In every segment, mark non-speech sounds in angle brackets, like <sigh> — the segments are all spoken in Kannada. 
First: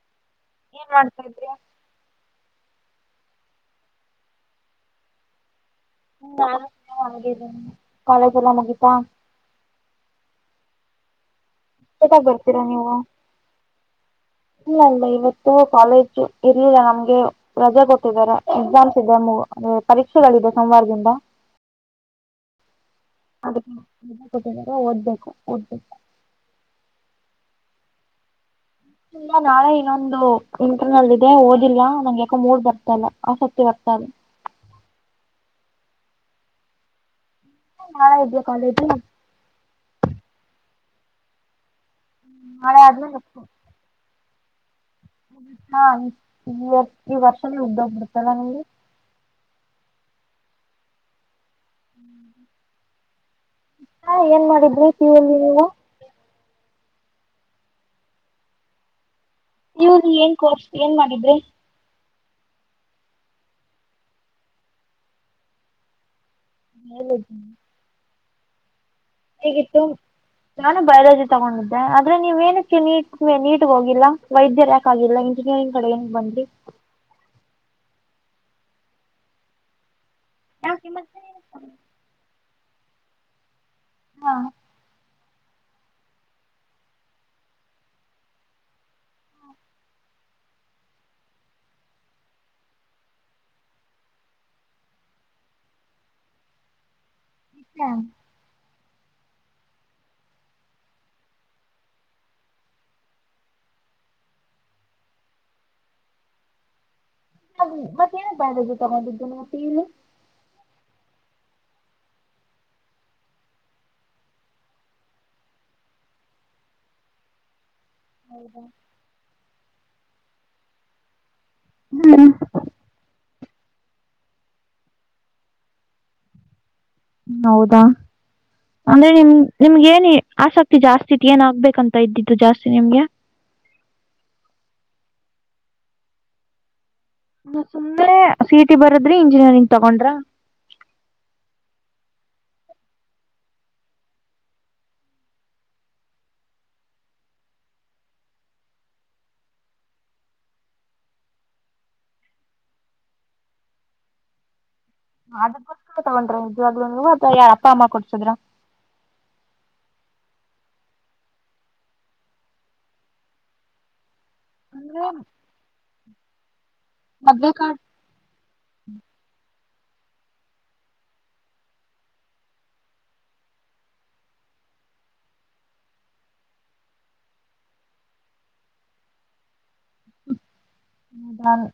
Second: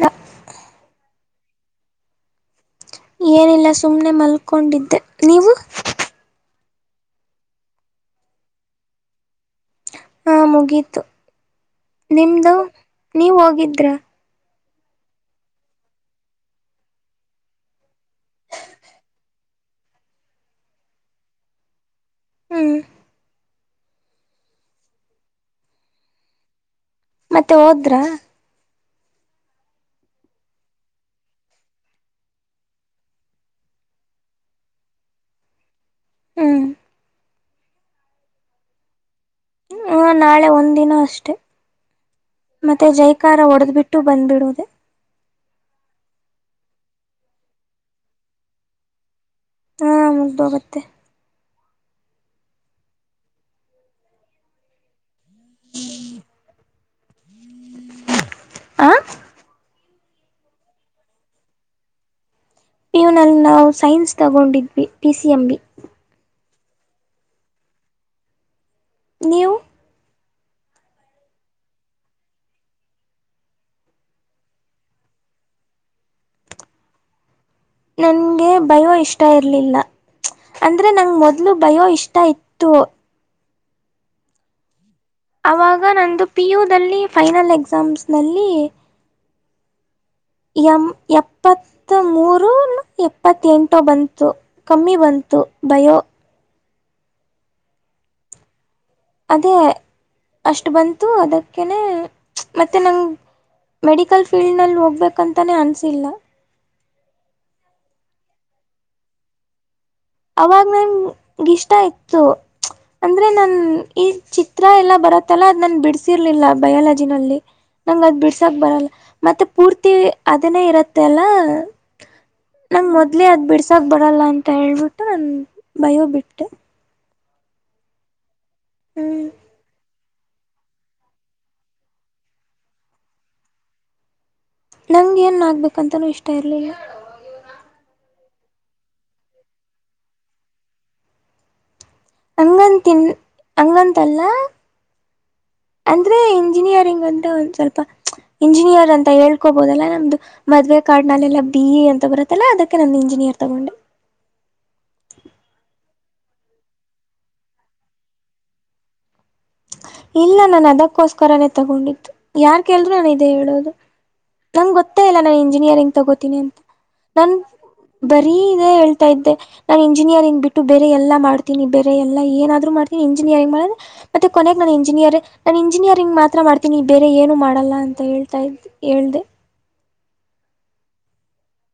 ನ ಏನ್ ಮಾಡ್ತಾ ಇದ್ರಿ ಏನಿಲ್ಲ ಸುಮ್ಮ್ನೆ ಮಲ್ಕೊಂಡಿದ್ದೆ ನೀವು ಹ್ಮ ಕಾಲೇಜ್ ಎಲ್ಲ ಮುಗೀತಾ ಹಾ ಮುಗೀತು ಜೊತೆಗ್ ನಿಮ್ದು ಬರ್ತೀರಾ ನೀವು ನೀವ್ ಹೋಗಿದ್ರ ಇಲ್ಲ ಇಲ್ಲ ಇವತ್ತು ಕಾಲೇಜ್ ಇರ್ಲಿಲ್ಲ ನಮ್ಗೆ ರಜೆ ಕೊಟ್ಟಿದ್ದಾರೆ ಎಕ್ಸಾಮ್ಸ್ ಇದೆಂದೆ ಪರೀಕ್ಷೆಗಳಿದೆ ಸೋಮವಾರದಿಂದ ಹ್ಮ್ ಅದಕ್ಕೆಟ್ಟ ಓದ್ಬೇಕು ಓದ್ಬೇಕು ಮತ್ತೆ ಹೋದ್ರ ಇಲ್ಲ ನಾಳೆ ಇನ್ನೊಂದು ಇಂಟರ್ನಲ್ಲಿ ಇದೆ ಓದಿಲ್ಲ ನಂಗೆ ಯಾಕೊ ಮೂರ್ ಬರ್ತಲ್ಲ ಆಸಕ್ತಿ ಬರ್ತದೆ ಹ್ಮ್ ನಾಳಾ ಇದ್ಯಾ ಕಾಲೇಜ್ ಹ ನಾಳೆ ಒಂದ್ ದಿನ ಅಷ್ಟೆ ನಾಳೆ ಮತ್ತೆ ಆದ್ಮೇಲೆ ಜೈಕಾರ ಒಡೆದ್ ಬಿಟ್ಟು ಬಂದ್ಬಿಟ್ಟು ಹದು ವತ್ತು ವರ್ಷನ ಮುಗ್ದೋಗ್ಬಿಡುತ್ತಲ್ಲ ನಿಮಗೆ ಹಾ ಮುಗ್ದೋಗತ್ತೆ ಏನ್ ಮಾಡಿದ್ರಿ ಕ್ಯೂ ಅಲ್ಲಿ ಹ ಪಿಯು ಅಲ್ಲಿ ಏನ್ ಕೋರ್ಸ್ ಏನ್ ಮಾಡಿದ್ರಿ ಪಿಯೂನಲ್ಲಿ ನಾವು ಸೈನ್ಸ್ ತಗೊಂಡಿದ್ವಿ ಪಿ ಸಿ ಎಂ ಬಿ ಹ ನೀವು ಹೇಗಿತ್ತು ನಾನು ಬಯಾಲಜಿ ತಗೊಂಡಿದ್ದೆ ಆದ್ರೆ ನೀವ ಏನಕ್ಕೆ ನೀಟ್ ನೀಟ್ಗ ಹೋಗಿಲ್ಲ ವೈದ್ಯ ರ ಯಾಕಾಗಿಲ್ಲ ಇಂಜಿನಿಯರಿಂಗ್ ಕಡೆ ಏನ ಬಂದ್ರಿ ನನ್ಗೆ ಬಯೋ ಇಷ್ಟ ಇರ್ಲಿಲ್ಲ ಯಾಕೆ ಅಂದ್ರೆ ನಂಗ ಮೊದ್ಲು ಬಯೋ ಇಷ್ಟ ಇತ್ ಟು ಹಾ ಅವಾಗ ನಂದು ಪಿ ಯು ದದಲ್ಲಿ ಫೈನಲ್ ಎಕ್ಸಾಮ್ಸ್ನಲ್ಲಿ ಎಂ ಎಪ್ಪತ್ ಮೂರು ಎಪ್ಪತ್ತ ಎಂಟು ಬಂತು ಕಮ್ಮಿ ಬಂತು ಬಯೋ <unintelligible> ಅದೇ ಅಷ್ಟು ಬಂತು ಅದಕ್ಕೇ ಮತ್ತೆ ನಂಗೆ ಮೆಡಿಕಲ್ ಫೀಲ್ಡ್ ನಲ್ಲಿ ಹೋಗ್ಬೇಕಂತಾನೇ ಅನಿಸಿಲ್ಲ ಹಾಗ ಮತ್ತ ಏನಕ್ ಬಯಲಜಿ ತಗೊಂಡಿದ್ದು ಅವಾಗ ನಂಗ ಇಷ್ಟ ಇತ್ತು ಅಂದ್ರೆ ನನ್ ಈ ಚಿತ್ರ ಎಲ್ಲಾ ಬರತ್ತಲ್ಲ ಅದ ನಾನ್ ಬಿಡ್ಸಿರ್ಲಿಲ್ಲ ಬಯಾಲಜಿನಲ್ಲಿ ನಂಗ ಬಿಡ್ಸಕ್ ಬರಲ್ಲ ಮತ್ತೆ ಪೂರ್ತಿ ಅದನ್ನೇ ಇರುತ್ತೆ ಅಲ್ಲ ಹ್ಮ್ ನಂ ಮೊದ ಮೊದಲು ಅದ ಬಿಡಸಾಕ್ ಬರಲ್ಲ ಅಂತ ಹೇಳು ನನ್ ಬಯೋ ಬಿಟ್ಟೆ ಹ್ಮ ಹೌದಾ ಅಂದ್ರೆ ಹ್ಞೂ ನಿಮ ನಿಮ್ಗೆ ಏನ ಆಸಕ್ತಿ ಜಾಸ್ತಿತ್ ಏನ್ ಆಗ್ಬೇಕಂತ ಇದ್ದಿದ್ದು ಜಾಸ್ತಿ ನಿಮ್ಗೆ ನಂಗ ಏನ್ ಆಗ್ಬೇಕಂತನೂ ಇಷ್ಟ ಇರ್ಲಿಲ್ಲ ಸುಮ್ಮ್ನೆ ಸಿಟಿ ಬರದ್ರಿ ಇಂಜಿನಿಯರಿಂಗ್ ತಗೊಂಡ್ರ ಹಂಗಂತನ್ ಹಂಗಂತಲ್ಲ ಅಂದ್ರೆ ಇಂಜಿನಿಯರಿಂಗ್ ಅಂತ್ರೆ ಒಂದ್ ಸ್ವಲ್ಪ ಇಂಜಿನಿಯರ್ ಅಂತ ಹೇಳ್ಕೊಬೋದಲ್ಲ ನಮ್ದು ಮದುವವೆ ಕಾರ್ಡ್ನಲ್ಲೆಲ್ಲ ಬಿ ಎ ಅಂತ ಬರುತ್ತಲ್ಲ ಅದಕ್ಕೆ ನಮ್ದು ಇಂಜಿನಿಯರ್ ತಗೊಂಡೆ ಅದ ಬರ್ಕ ತಗೊಂಡ್ರ ಇದಜವಾಗ್ಲು ನೀವ ಅ ಯಾರ್ ಅಪ್ಪ ಅಮ್ಮ ಕೊಡ್ಸದ್ರ ಇಲ್ಲ ನನ್ ಅದಕ್ಕೋಸ್ಕರನೇ ತಗೊಂಡಿತ್ತು ಯಾರ್ ಕೆಲ್ರು ನಾನು ಇದ ಹೇಳೋದು ನಂಗೆೊತ್ತ ಅಂದರೆ ಇಲ್ಲ ನನ್ ಇಂಜಿನಿಯರಿಂಗ್ ತಗೋತೀನಿ ಅಂತ ನನ್ ಮೊದಲೇ ಕಾಡ್ ಬರೀ ಇದೆ ಹೇಳ್ತಾ ಇದ್ದೆ ನಾನು ಇಂಜಿನಿಯರಿಂಗ್ ಬಿಟ್ಟು ಬೇರೆ ಎಲ್ಲಾ ಮಾಡ್ತನಿ ಎಲ್ಲ ಏನಾದ್ರು ಮಾಡತನಿ ಇಂಜಿನಿಯರಿಂಗ್ ಮಾಡಿದ್ರೆ ಮತ್ತೆ ಕೊನೆ ನಾನನ್ ಇಂಜಿನಿಯರ್ ನಾನನ್ ಇಂಜಿನಿಯರಿಂಗ್ ಮಾತ್ರ ಮಾಡ್ತೀನಿ ಬೇರೆ ಏನು ಮಾಡಲ್ಲ ಅಂತ ಹೇಳ್ತಾ ಇದ ಹೇಳ್ದ ಮದನ್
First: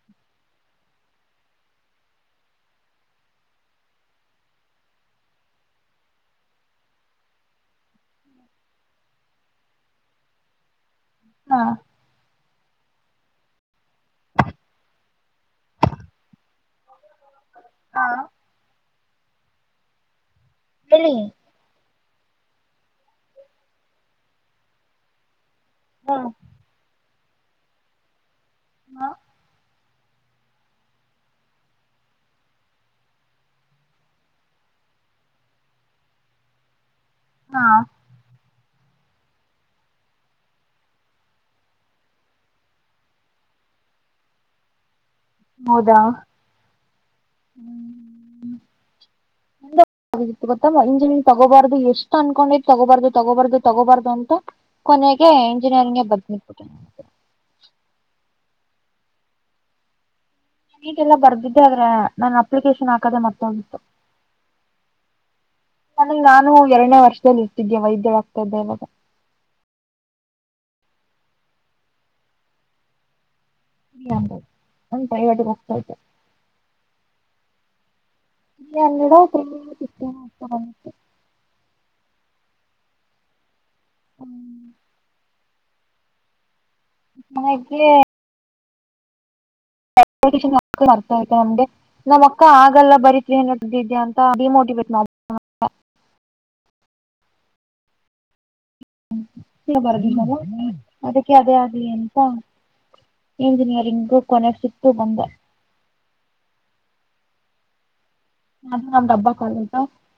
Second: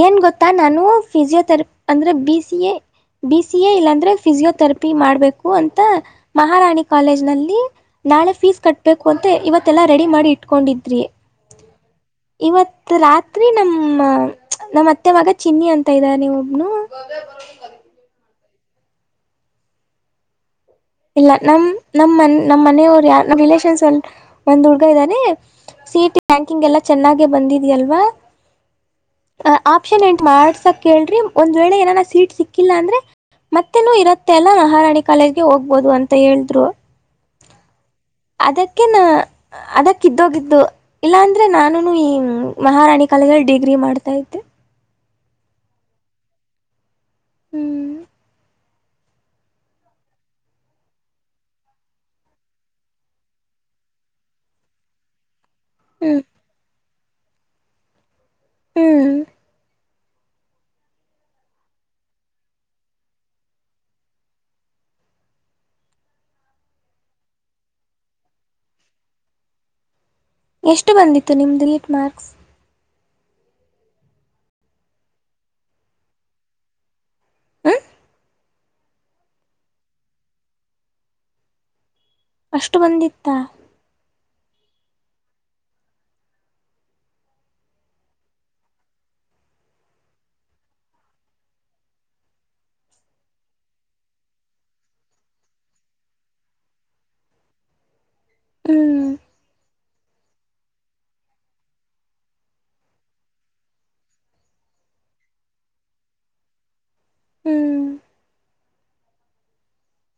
ಏನ್ ಗೊತ್ತಾ ನಾನು ಫಿಸಿಯೋಥೆರಪ್ ಅಂದ್ರೆ B C A B C A ಇಲ್ಲಾಂದ್ರೆ ಫಿಸಿಯೋಥೆರಪಿ ಮಾಡ್ಬೇಕು ಅಂತ ಮಹಾರಾಣಿ ಕಾಲೇಜ್ನಲ್ಲಿ ನಾಳೆ ಫೀಸ್ ಕಟ್ಬೇಕು ಅಂತ ಇವತ್ತೆಲ್ಲ ರೆಡಿ ಮಾಡಿ ಇಟ್ಕೊಂಡಿದ್ರಿ ಹಾ ಇವತ್ತು ರಾತ್ರಿ ನಮ್ಮ ಹ ನಮ್ಮ್ತ್ತೆ ಮಾಗ ಚಿನ್ನಿ ಅಂತ ಇದಾರೆ ನೀವು ನ ಹಾಂ ಹೇಳಿ ಇಲ್ಲ ನಮ ನಮ್ನ್ ನಮ್ಮ್ ಮನೆಯವರು ಯ ನ್ ರಿಲೇಷನ್ಸ್ ಅಲ್ಲಿ ಒಂದ್ ಹುಡ್ಗ ಇದ್ದಾರೆೆ ಸಿಟಿ ಹಾಂ ರ್ಯಾಂಕಿಂಗ್ ಎಲ್ಲ ಚೆನ್ನಾಗಿ ಬಂದಿದ ಅಲ್ವಾ. ಅ ಆ. ಪ್ನ್ ಎಂಟ್ ಮಾಡ್ಸಕ್ ಕೇಳ್ರಿ ಒಂದ್ ವೇಳೆ ಏನಾರ ಸೀಟ್ ಸಿಕ್ಕಿಲ್ಲ ಅಂದ್ರೆ ಮತ್ತೆನು ಇರುತ್ತೆ ಅಲ್ಲ ನ ಹಾರಾಣಡಿ ಕಾಲೇಜ್ಗೆ ಹೋಗ. ಆಗ್ಬೋದು ಅಂತ ಹೇಳಿದ್ರು ಹಾ ಅದಕ್ಕೆ ನ ಅದಕ್ಕ್ದೋಗಿದ್ದು ಇಲ್ಲಾಂದ್ರೆ ನಾನುನು ಈ ಮಹಾರಾಣಿ ಕಾಲದಲ್ಲಿ ಡಿಗ್ರಿ ಮಾಡ್ತಾ ಇದೆ ಹೌದಾ ಹ್ಮ್ ತ್ತು ಗೊತ್ತಂಜನ್ ತಗೋಬಾರ್ದು ಎಷ್ಟು ಅನ್ಕೊಂಡಿ್ ತಗೋಬಾರ್ದು ತಗೋಬಾರ್ದು ತಗೋಬಾರ್ದು ಅಂತ ಕೊನೆಗೆ ನ ಹ್ಮ್ ಬದನಿಪುಟ ಹ್ಮ್ ನ ನೀಟ್ ಎಲ್ಲ ಬರ್ದಿದ್ದೆ ಆದ್ರೆ ನನ್ ಅಪ್ಲಿಕೇಶನ್ ಹಾಕದೆ ಮತ್ತೆಂು ನನಗ್ ನಾನು ಎರಡನೇ ವರ್ಷದಲ್ಲಿ ಇರ್ತಿದ್ದೆ ವೈದ್ಯವ್ತಾ ಇದ್ದೆ ಇವಾಗ. ಎಷ್ಟು ಬಂದಿತ್ತು ನಿಮ್ದು ರೀಟ್ ಮಾರ್ಕ್ಸ್. ದು ನಂದ ಕೈವಟಿಗೆ ಹೋಗ್ತಾತೆ. ಹ್ಮ್ ನೀ ಎಲ್ಲಿಡತೇ. ಅಷ್ಟು ಬಂದಿತ್ತ. ಹ್ಮ್. ಅನಕ್ಕೆ. ನಮಗೆ ನಮ್ಮಕ್ಕ ಆಗಲ್ಲ ಬರೀ ಇದ್ಯಾ ಅಂತ ಡಿಮೋಟಿವೇಟ್ ಮಾಡ. ಹ್ಮ್ ಬ ಅದಕ್ಕೆ ಅದೇ ಆಗ್ಲಿ ಅಂತ ಇಂಜಿನಿಯರಿಂಗ್ ಕೊನೆ ಸಿಕ್ತು ಬಂದ ಹ್ಮ್. ನ ಬ್ಬ ಕಾಲ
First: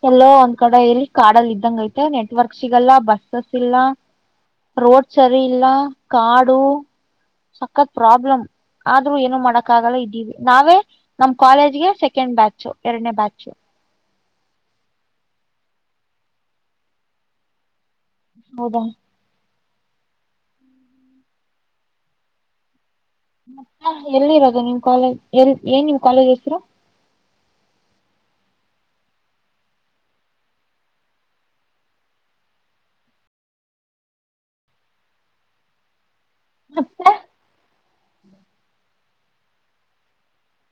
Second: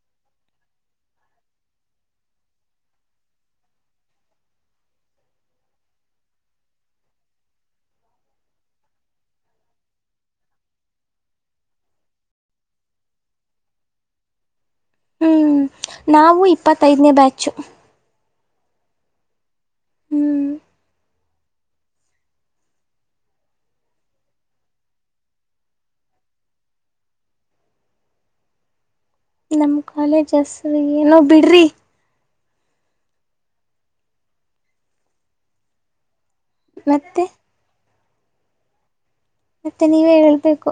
ಎಲ್ಲೋ ಒಂದ್ ಕಡೆ ಎಲ್ಲಿ ಕಾಡಲ್ಲಿ ಇದಂಗ ಐತೆ ನೆಟ್ವರ್ಕ್ ಸಿಗಲ್ಲ ಬಸ್ಸಸ್ ಇಲ್ಲ ರೋಡ್ ಸರಿ ಇಲ್ಲ ಕಾಡು ಸಖತ್ ಪ್ರಾಬ್ಲಮ್ ಆದ್ರೂ ಏನೋ ಮಾಡಕ್ ಆಗಲ್ಲ ಇದ್ದೀವಿ ನಾವೇ ನಮ್ ಕಾಲೇಜ್ಗೆ ಸೆಕೆಂಡ್ ಬ್ಯಾಚ್. ಎನೆ ಬಾಜು ಹ್ಮ್ ನಾವು ಇಪ್ಪತ್ತೈದನೇ ಬ್ಯಾಚು ಹೌದಾ ಹ್ಮ್ ಮತ್ತ ಎಲ್ಲಿ ಇರೋದು ನಿಮ್ ಕಾಲೇಜ್ ಎಲ್ ಏನ್ ನಿಮ್ ಕಾಲೇಜ್ ಹೆಸರು ನಮ್ ಕಾಲೇಜ್ ಹಸರು ಏನೋ ಬಿಡ್ರಿ ಮತ್ತೆ. ಮತ್ತೆ ನೀವೇ ಹೇಳ್ಬೇಕು.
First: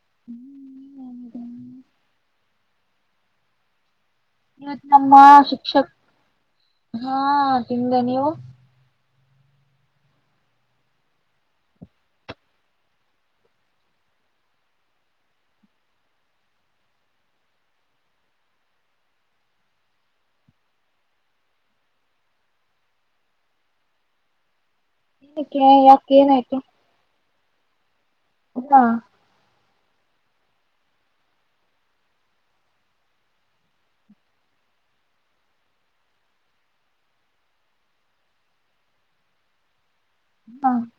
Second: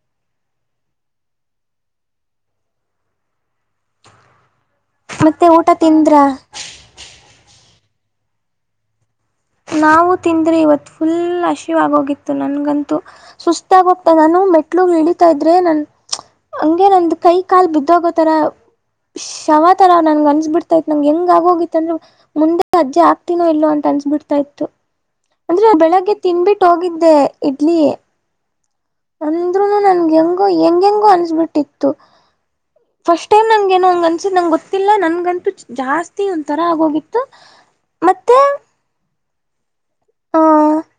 ಹ್ಮ್ ನ. ಇವತ್ ನಮ್ಮ ಮತ್ತೆ ಊಟ ಶಿಕ್ಷಕ್ ತಿಂದ್ರಾ ಹಾ <unintelligible> ಹಿಂದ ನೀವು. ನಾವು ತಿಂದ್ರಿ ಇವತ್ ಫುಲ್ ಹಶಿವ್ ಆಗೋಗಿತ್ತು ನನ್ಗಂತೂ ಸುಸ್ತಾಗ ಹೋಗ್ತಾ ನಾನು ಮೆಟ್ಲುಗ್ ಇಳಿತಾ ಇದ್ರೆ ನನ್ ಹಂಗೆ ನಂದ ಕೈ ಕಾಲ್ ಬಿದ್ದೋಗೋತರ ಶವ ತರ ನನ್ ಅನ್ಸಬಿಡ್ತಾತ್ ನಂಗ್ ಹೆಂಗ ಆಗೋಗಿತ್ತ ಅಂದ್ರೆ ಮುಂದೆ ಅಜ್ಜೆ ಆಗ್ತೀನೋ ಇಲ್ಲೋ ಅಂತ ಅನ್ಸ್ಬಿಡ್ತ. ತ. ಏನಕ್ಕೆ ಅಂದ್ರೆ ಬೆಳಗ್ಗೆ ಯಾಕೆ ತಿನ್ಬಿಟ್ಟ ಹೋಗಿದ್ದೆ ನೀವೇ - <unintelligible> ಹೌದಾ ಅಂದ್ರುನು ನನಗೆ ಹೆಂಗೂ ಹೆಂಗ ಹೆಂಗ ಅನ್ಸಬಿಟ್ಟಿತ್ತು. <unintelligible> ಫಸ್ಟ್ ಟೈಮ್ ನಂಗೆ ಏನ್ ಹಂಗ ಅನ್ಸಿದ್ ನಂಗೆ ಗೊತ್ತಿಲ್ಲ ನನ್ಗಂತು ಜಾಸ್ತಿ ಒಂದ ತರ ಆಗೋಗಿತ್ತು ಮತ್ತೆ, ತಾ <unintelligible>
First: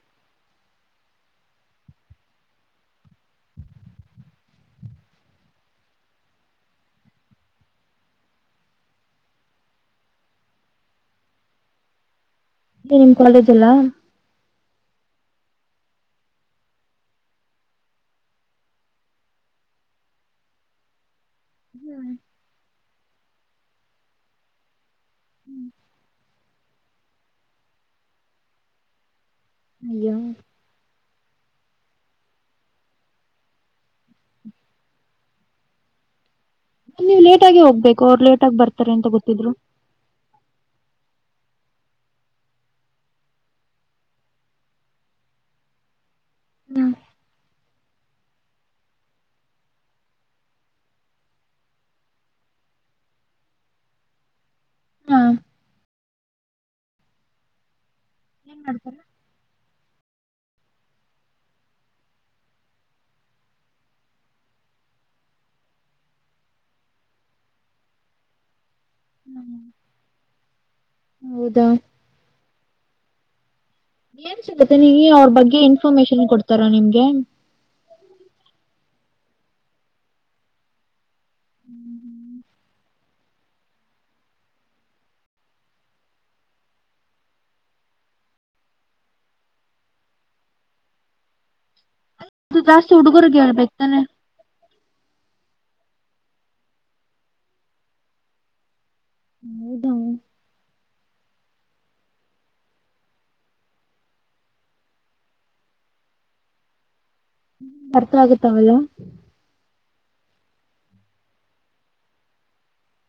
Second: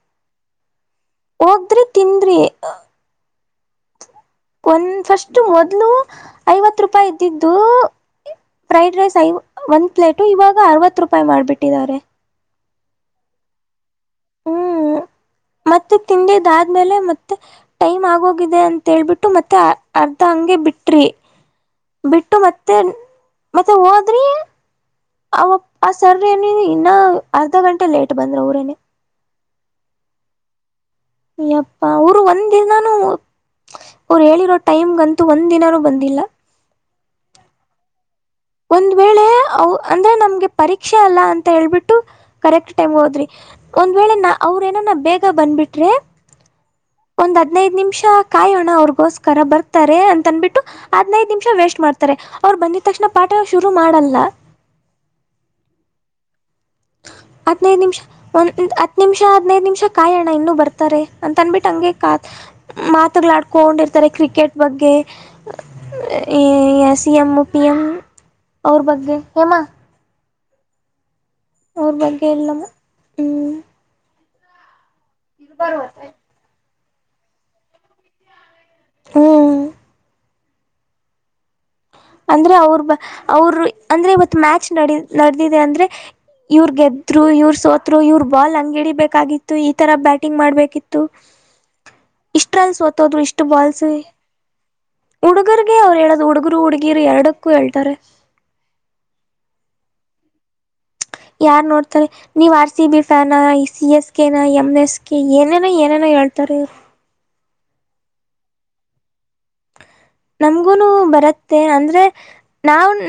ಹೋದದ್ರಿ ತಿಂದ್ರಿ, <unintelligible> ಒಂದ ಫಸ್ಟ್ ಮೊದ್ಲು ಐವತ್ತು ರೂಪಾಯಿ ಇದ್ದಿದ್ದು ಫ್ರೈಡ್ ರೈಸ್ ಐ ಒಂದ್ ಪ್ಲೇಟು ಇವಾಗ ಅರವತ್ ರೂಪಾಯಿ ಮಾಡ್ಬಿಟ್ಟಿದ್ದಾರೆ. ಆಕಿ ನಿಮ್ ಕಾಲೇಜ್ ಅಲ್ಲಾ? <unintelligible> ಹ್ಮ್ ಮತ್ತೆ ತಿಂದದಾದ್ಮೇಲೆ ಮತ್ತೆ ಟೈಮ್ ಆಗೋಗಿದೆ ಅಂತ್ ಹೇಳಿಬಿಟ್ಟು ಮತ್ತೆ ಅರ್ಧ ಹಂಗೆ ಬಿಟ್ರಿ ಹ್ಮ್ ಬಿಟ್ಟು ಮತ್ತೆ ಮತ್ತ ಹೋದ್ರಿ ಅವಪ್ಪಾ ಸರದಿನಿ ಇನ್ನ ಅರ್ಧ ಗಂಟೆ ಲೇಟ್ ಬಂದ್ರ ಅವರೇನೇ ಅಯ್ಯೋ ಯಪ್ಪಾ ಅವರು ಒಂದ್ ದಿನಾನೂ ಅವರು ಹೇಳಿರೋ ಟೈಮ್ಂಗಂತೂ ಒಂದ್ ದಿನಾನೂ ಬಂದಿಲ್ಲ. <unintelligible> ಲೇಟಾಗಿ ಹೋಗ್ಬೇಕು ಅವರ ಲೇ <unintelligible> ಒಂದ್ ವೇಳೆ ಅಂದ್ರೆ ನಮ್ಗೆ ಪರೀಕ್ಷೆ. ಶಕ್ಷೆ ಅಲ್ಲಾ ಅಂತ ಹೇಳ್ಬಿಟ್ಟು ಕರೆಕ್ಟ್ ಟೈಮ್ಗೆ ಹೋದ್ರಿ ಒಂದ್ ವೇಳೆ ನ ಅವ್ರ ಏನಾನ ಬೇಗ ಬಂದ್ಬಿಟ್ರೆ ಒಂದ್ ಹದ್ನೈದ ನಿಮಿಷ ಕಾಯೋಣ ಅವ್ರಗೋಸ್ಕರ ಬರ್ತಾರೆ ಅಂತ ಅನ್ಬಿಟ್ಟು ಹದ್ನೈದ್ ನಿಮಿಷ ವೇಸ್ಟ್ ಮಾಡ್ತಾರೆ ಅವರು ಬಂದಿದ ತಕ್ಷಣ. ಪಾಠ ಶುರು ಮಾಡಲ್ಲ. ಹಾ ಹದ್ನೈದು ನಿಮಿಷ. ಏನ್ ಒಂದ್ ಹತ್ತ ಮಾಡ್ತಾರ ನಿಮಿಷ ಹದನೈದು ನಿಮಿಷ <unintelligible> ಕಾಯೋಣ ಇನ್ನು ಬರ್ತಾರೆ ಅಂತ ಅನ್ಬಿಟ್ಟ ಹಂಗೆ ಕದ ಮಾತುಗಳಾಡ್ಕೊಂಡಿರ್ತಾರೆ ಕ್ರಿಕೆಟ್ ಬಗ್ಗೆ ಏ ಸಿ. ಎಂ. ಪಿಎಂ ಅವರ ಬಗ್ಗೆ ಹೇಮಾ <unintelligible> ಹೌದಾ ಅವರ ಬಗ್ಗೆ ಇಲ್ಲಮ್ಮ <unintelligible> ಹೂ <unintelligible> ಏನ್ <inaudible> ನೀ ರೀ ಅವರ ಬಗ್ಗೆ ಇನ್ಫಾರ್ಮೇಶನ್ ಕೊಡ್ತಾರ ನಿಮ್ದಗೆ. <unintelligible> ಏನ್? <unintelligible> ಹ <unintelligible> ತು ಅವರ ಬ ಅವರು ಅಂದ್ರೆ ಇವತ್ತು ಮ್ಯಾಚ್ ನಡೇಯು ನಡೆದಿದೆ ಅಂದ್ರೆ ಇವ್ರ ಗೆದ್ರು ಇವ್ರ ಸೋತ್ರು ಇವ್ರ ಬಾಲ್ ಹಂಗಹಿಡಿಬೇಕಾಗಿತ್ತು ಈ ತರ ಬ್ಯಾಟಿಂಗ್ ಮಾಡ್ಬೇಕಿತ್ತು. <unintelligible> ಇದು ಪಸ್ಟ್ ಹುಡುಗರ್ ಗೇ ಆಗಬೇಕ್ ತಾನೆ. <unintelligible> ಹುಡುಗುರರ್ಗೆ ಹೇಳುದ ಹುಡುಗ ಹುಡುಗಿ ಹುಡುಗಿಯರು ಎರಡುಕು ಅಳತ್ತಾರೆ. <unintelligible> ಹೌದವು <unintelligible> <unintelligible> ಯಾರ್ ನೋಡ್ತಾರೆ ನೀವ್ ಆರ್ ಸಿ ಬಿ ಫ್ಯಾನ C S ಕೆನಾ M S K ಏನೇನೂ ಏನೇನೂ ಹೇಳ್ತಾರೆ ಇವರು. ಅರ್ಥ ಆಗುತ್ತಾ ಅವ ಎಲ್ಲಾ, <unintelligible> ನಮಗೂ ಬರತ್ತೆ ಅಂದ್ರೆ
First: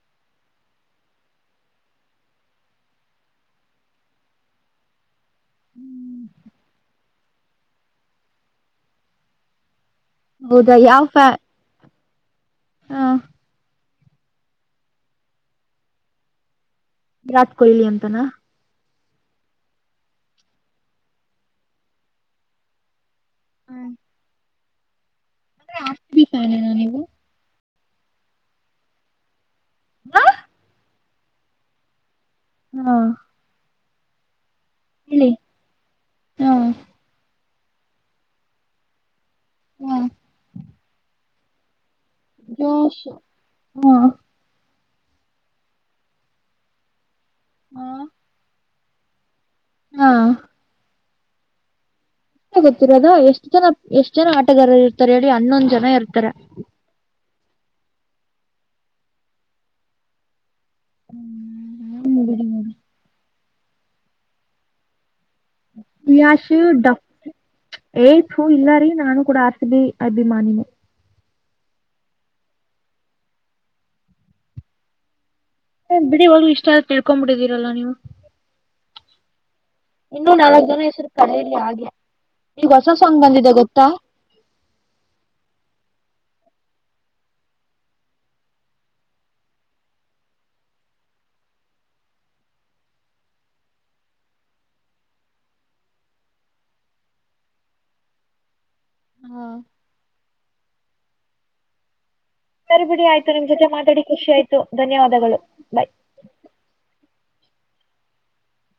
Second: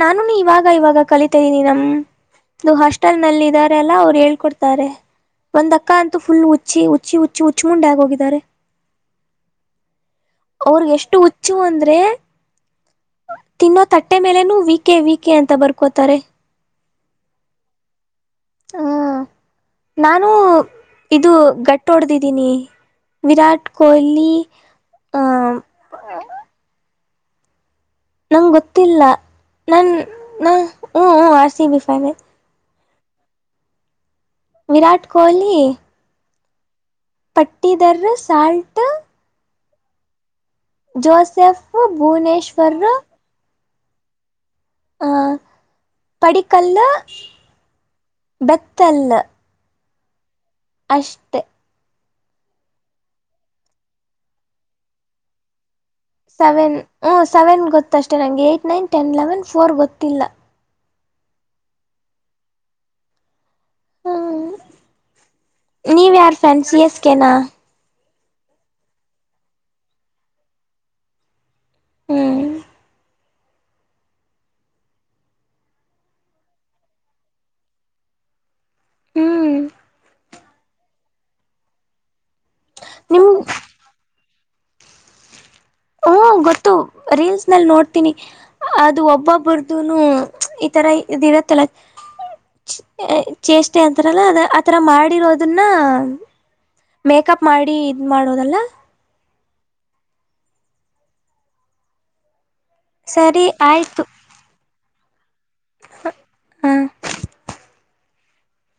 ನಾನುನೂ ಇವಾಗ ಇವಾಗ ಕಲಿತಾ ಇದೀನಿ ನಮ್ದು ಹಾಸ್ಟೆಲ್ ಇದಾರೆ ಅಲ್ಲ ಅವ್ರ ಹೇಳ್ಕೊಡ್ತಾರೆ ಒಂದ್ ಅಕ್ಕ ಅಂತೂ ಫುಲ್ ಹುಚ್ಚಿ ಹುಚ್ಚಿ ಹುಚ್ಚಿ ಹುಚ್ಚಿ ಮುುಂಡೇ ಆಗಿ ಹೋಗಿದ್ದಾರೆ. ಹೌದಾ ಅವ್ರಗೆ ಯಾವ ಎಷ್ಟು ಫ್ಯಾ ಹುಚ್ಚು ಅಂದ್ರೆ <unintelligible> ಹ ಬೈ ತಿನ್ನ್ <unintelligible> ತಟ್ಟೆ ಮೇಲೆನು ವೀಕೆ ವೀಕೆ ಅಂತ ಬರ್ಕೋತಾರೆ. <unintelligible> ವಿರಾಟ್ ಕೊಹ್ಲಿ ಅಂತನಾ? ಹೂ ನಾನು ಇದು ಗಟ್ಟ ಹೊಡ್ದಿದ್ದೀನಿ. <unintelligible> ವಿರಾಟ್ ಕೊಹ್ಲಿ ಆಹ ಅಂದ್ರೆ ಆರ್‌ಸಿಬಿ ಫ್ಯಾನ್ ನೀವು <unintelligible> ನಂಗ ಗೊತ್ತಿಲ್ಲ? ಹಾ ನನ್ನನ್ <unintelligible> ಹು ಹು ಆರ್ ಸಿ ಬಿ ಪೈನೇ ಹಾ ವಿರಾಟ್ ಕೊಹಲಿ ಹಾ ಪಟ್ಟಿದರ ಸಾಲ್ಟ್ ಹ್ಮ ಜೋಸೆಫ್ ಭುವನೇಶ್ವರ್ ಹ್ಮ ಹ ಪಡಿಕಲ್ಲ್ಲ ಹಾ ಬಟ್ <unintelligible> ತಲ್ಲ <unintelligible> ಹಾ ಅಷ್ಟೇ ಗೊತ್ತಿರೋದಾ ಎಷ್ಟು ಜನ ಎಷ್ಟ್ ಜನ ಆಟಗಾರರು ಇರ್ತಾರೆ ಹೇಳಿ ಹನ್ನೊಂದ ಜನ ಇರ್ತಾರೆ ಸೆವೆನ್ ಹ್ಮ ಸೆವೆನ್ ಗೊತ್ತಷ್ಟೆ ಮ ನಂಗೆ eight nine ten eleven four ಗೊತ್ತಿಲ್ಲ ಹ್ಮ ಹ ಬಿಡಿ ಮಡಿ ಹ್ಮ್ ನೀವ್ ಯಾರ್ ಫ್ರ್ಯಾಸು ಸಿ ಎಸ್ ಕೆ ನಾ ಏಯ್ತು ಇಲ್ಲಾರಿೀ ನಾನು ಕೂಡ ಆರ್ಸಬಿ ಅಭಿಮಾನಿನೇ ಹ್ಮ್ ಬಿಡಿ ಒ್ ಇಷ್ಟ ಆದ ತಿಳ್ಕೊ್ ಬಿಿಡಿದೀರಲ್ಲಾ ನೀವು ಹ್ಮ್ ಇನ್ನುೂ ನಾಲ್ಕ ಜನ ಹೆಸರುತಾರೆ ಇಲ್ಲಿ ಹಾಗೆ ಈಗ ಹೊಸ ಸಂಂಗ್ ನಿಮ್ ಬಂದಿದೆ ಗೊತ್ತಾ ಹ್ಮ ಗೊತ್ತು ರೀಲ್ಸ್ ನಲ್ಲಿ ನೋಡ್ತೀನಿ ಅದು ಒಬ್ಬೊಬ್ಬರದುನು ಈತರ ಇದ ಇರತ್ತಲ್ಲ ಚೇಷ್ಟೆ ಅಂತಾರಲ್ಲ ಅ ಆತರ ಮಾಡಿರೋದನ್ನ ಮೇಕಪ್ ಮಾಡಿ ಇದ್ ಮಾಡೋದಲ್ಲ ಹಾ ಸರಿ ಬಿಿಡಿ ಆಯತು ನಿಮ್ ಸರಿ ಜೊತೆ ಮಾತಾಡಿ ಆಯ್ತು ಖುಷ ಆಯ್ತು ಧನ್ಯವಾದಗಳು ಬಾಯ್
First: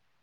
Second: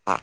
ಹಾ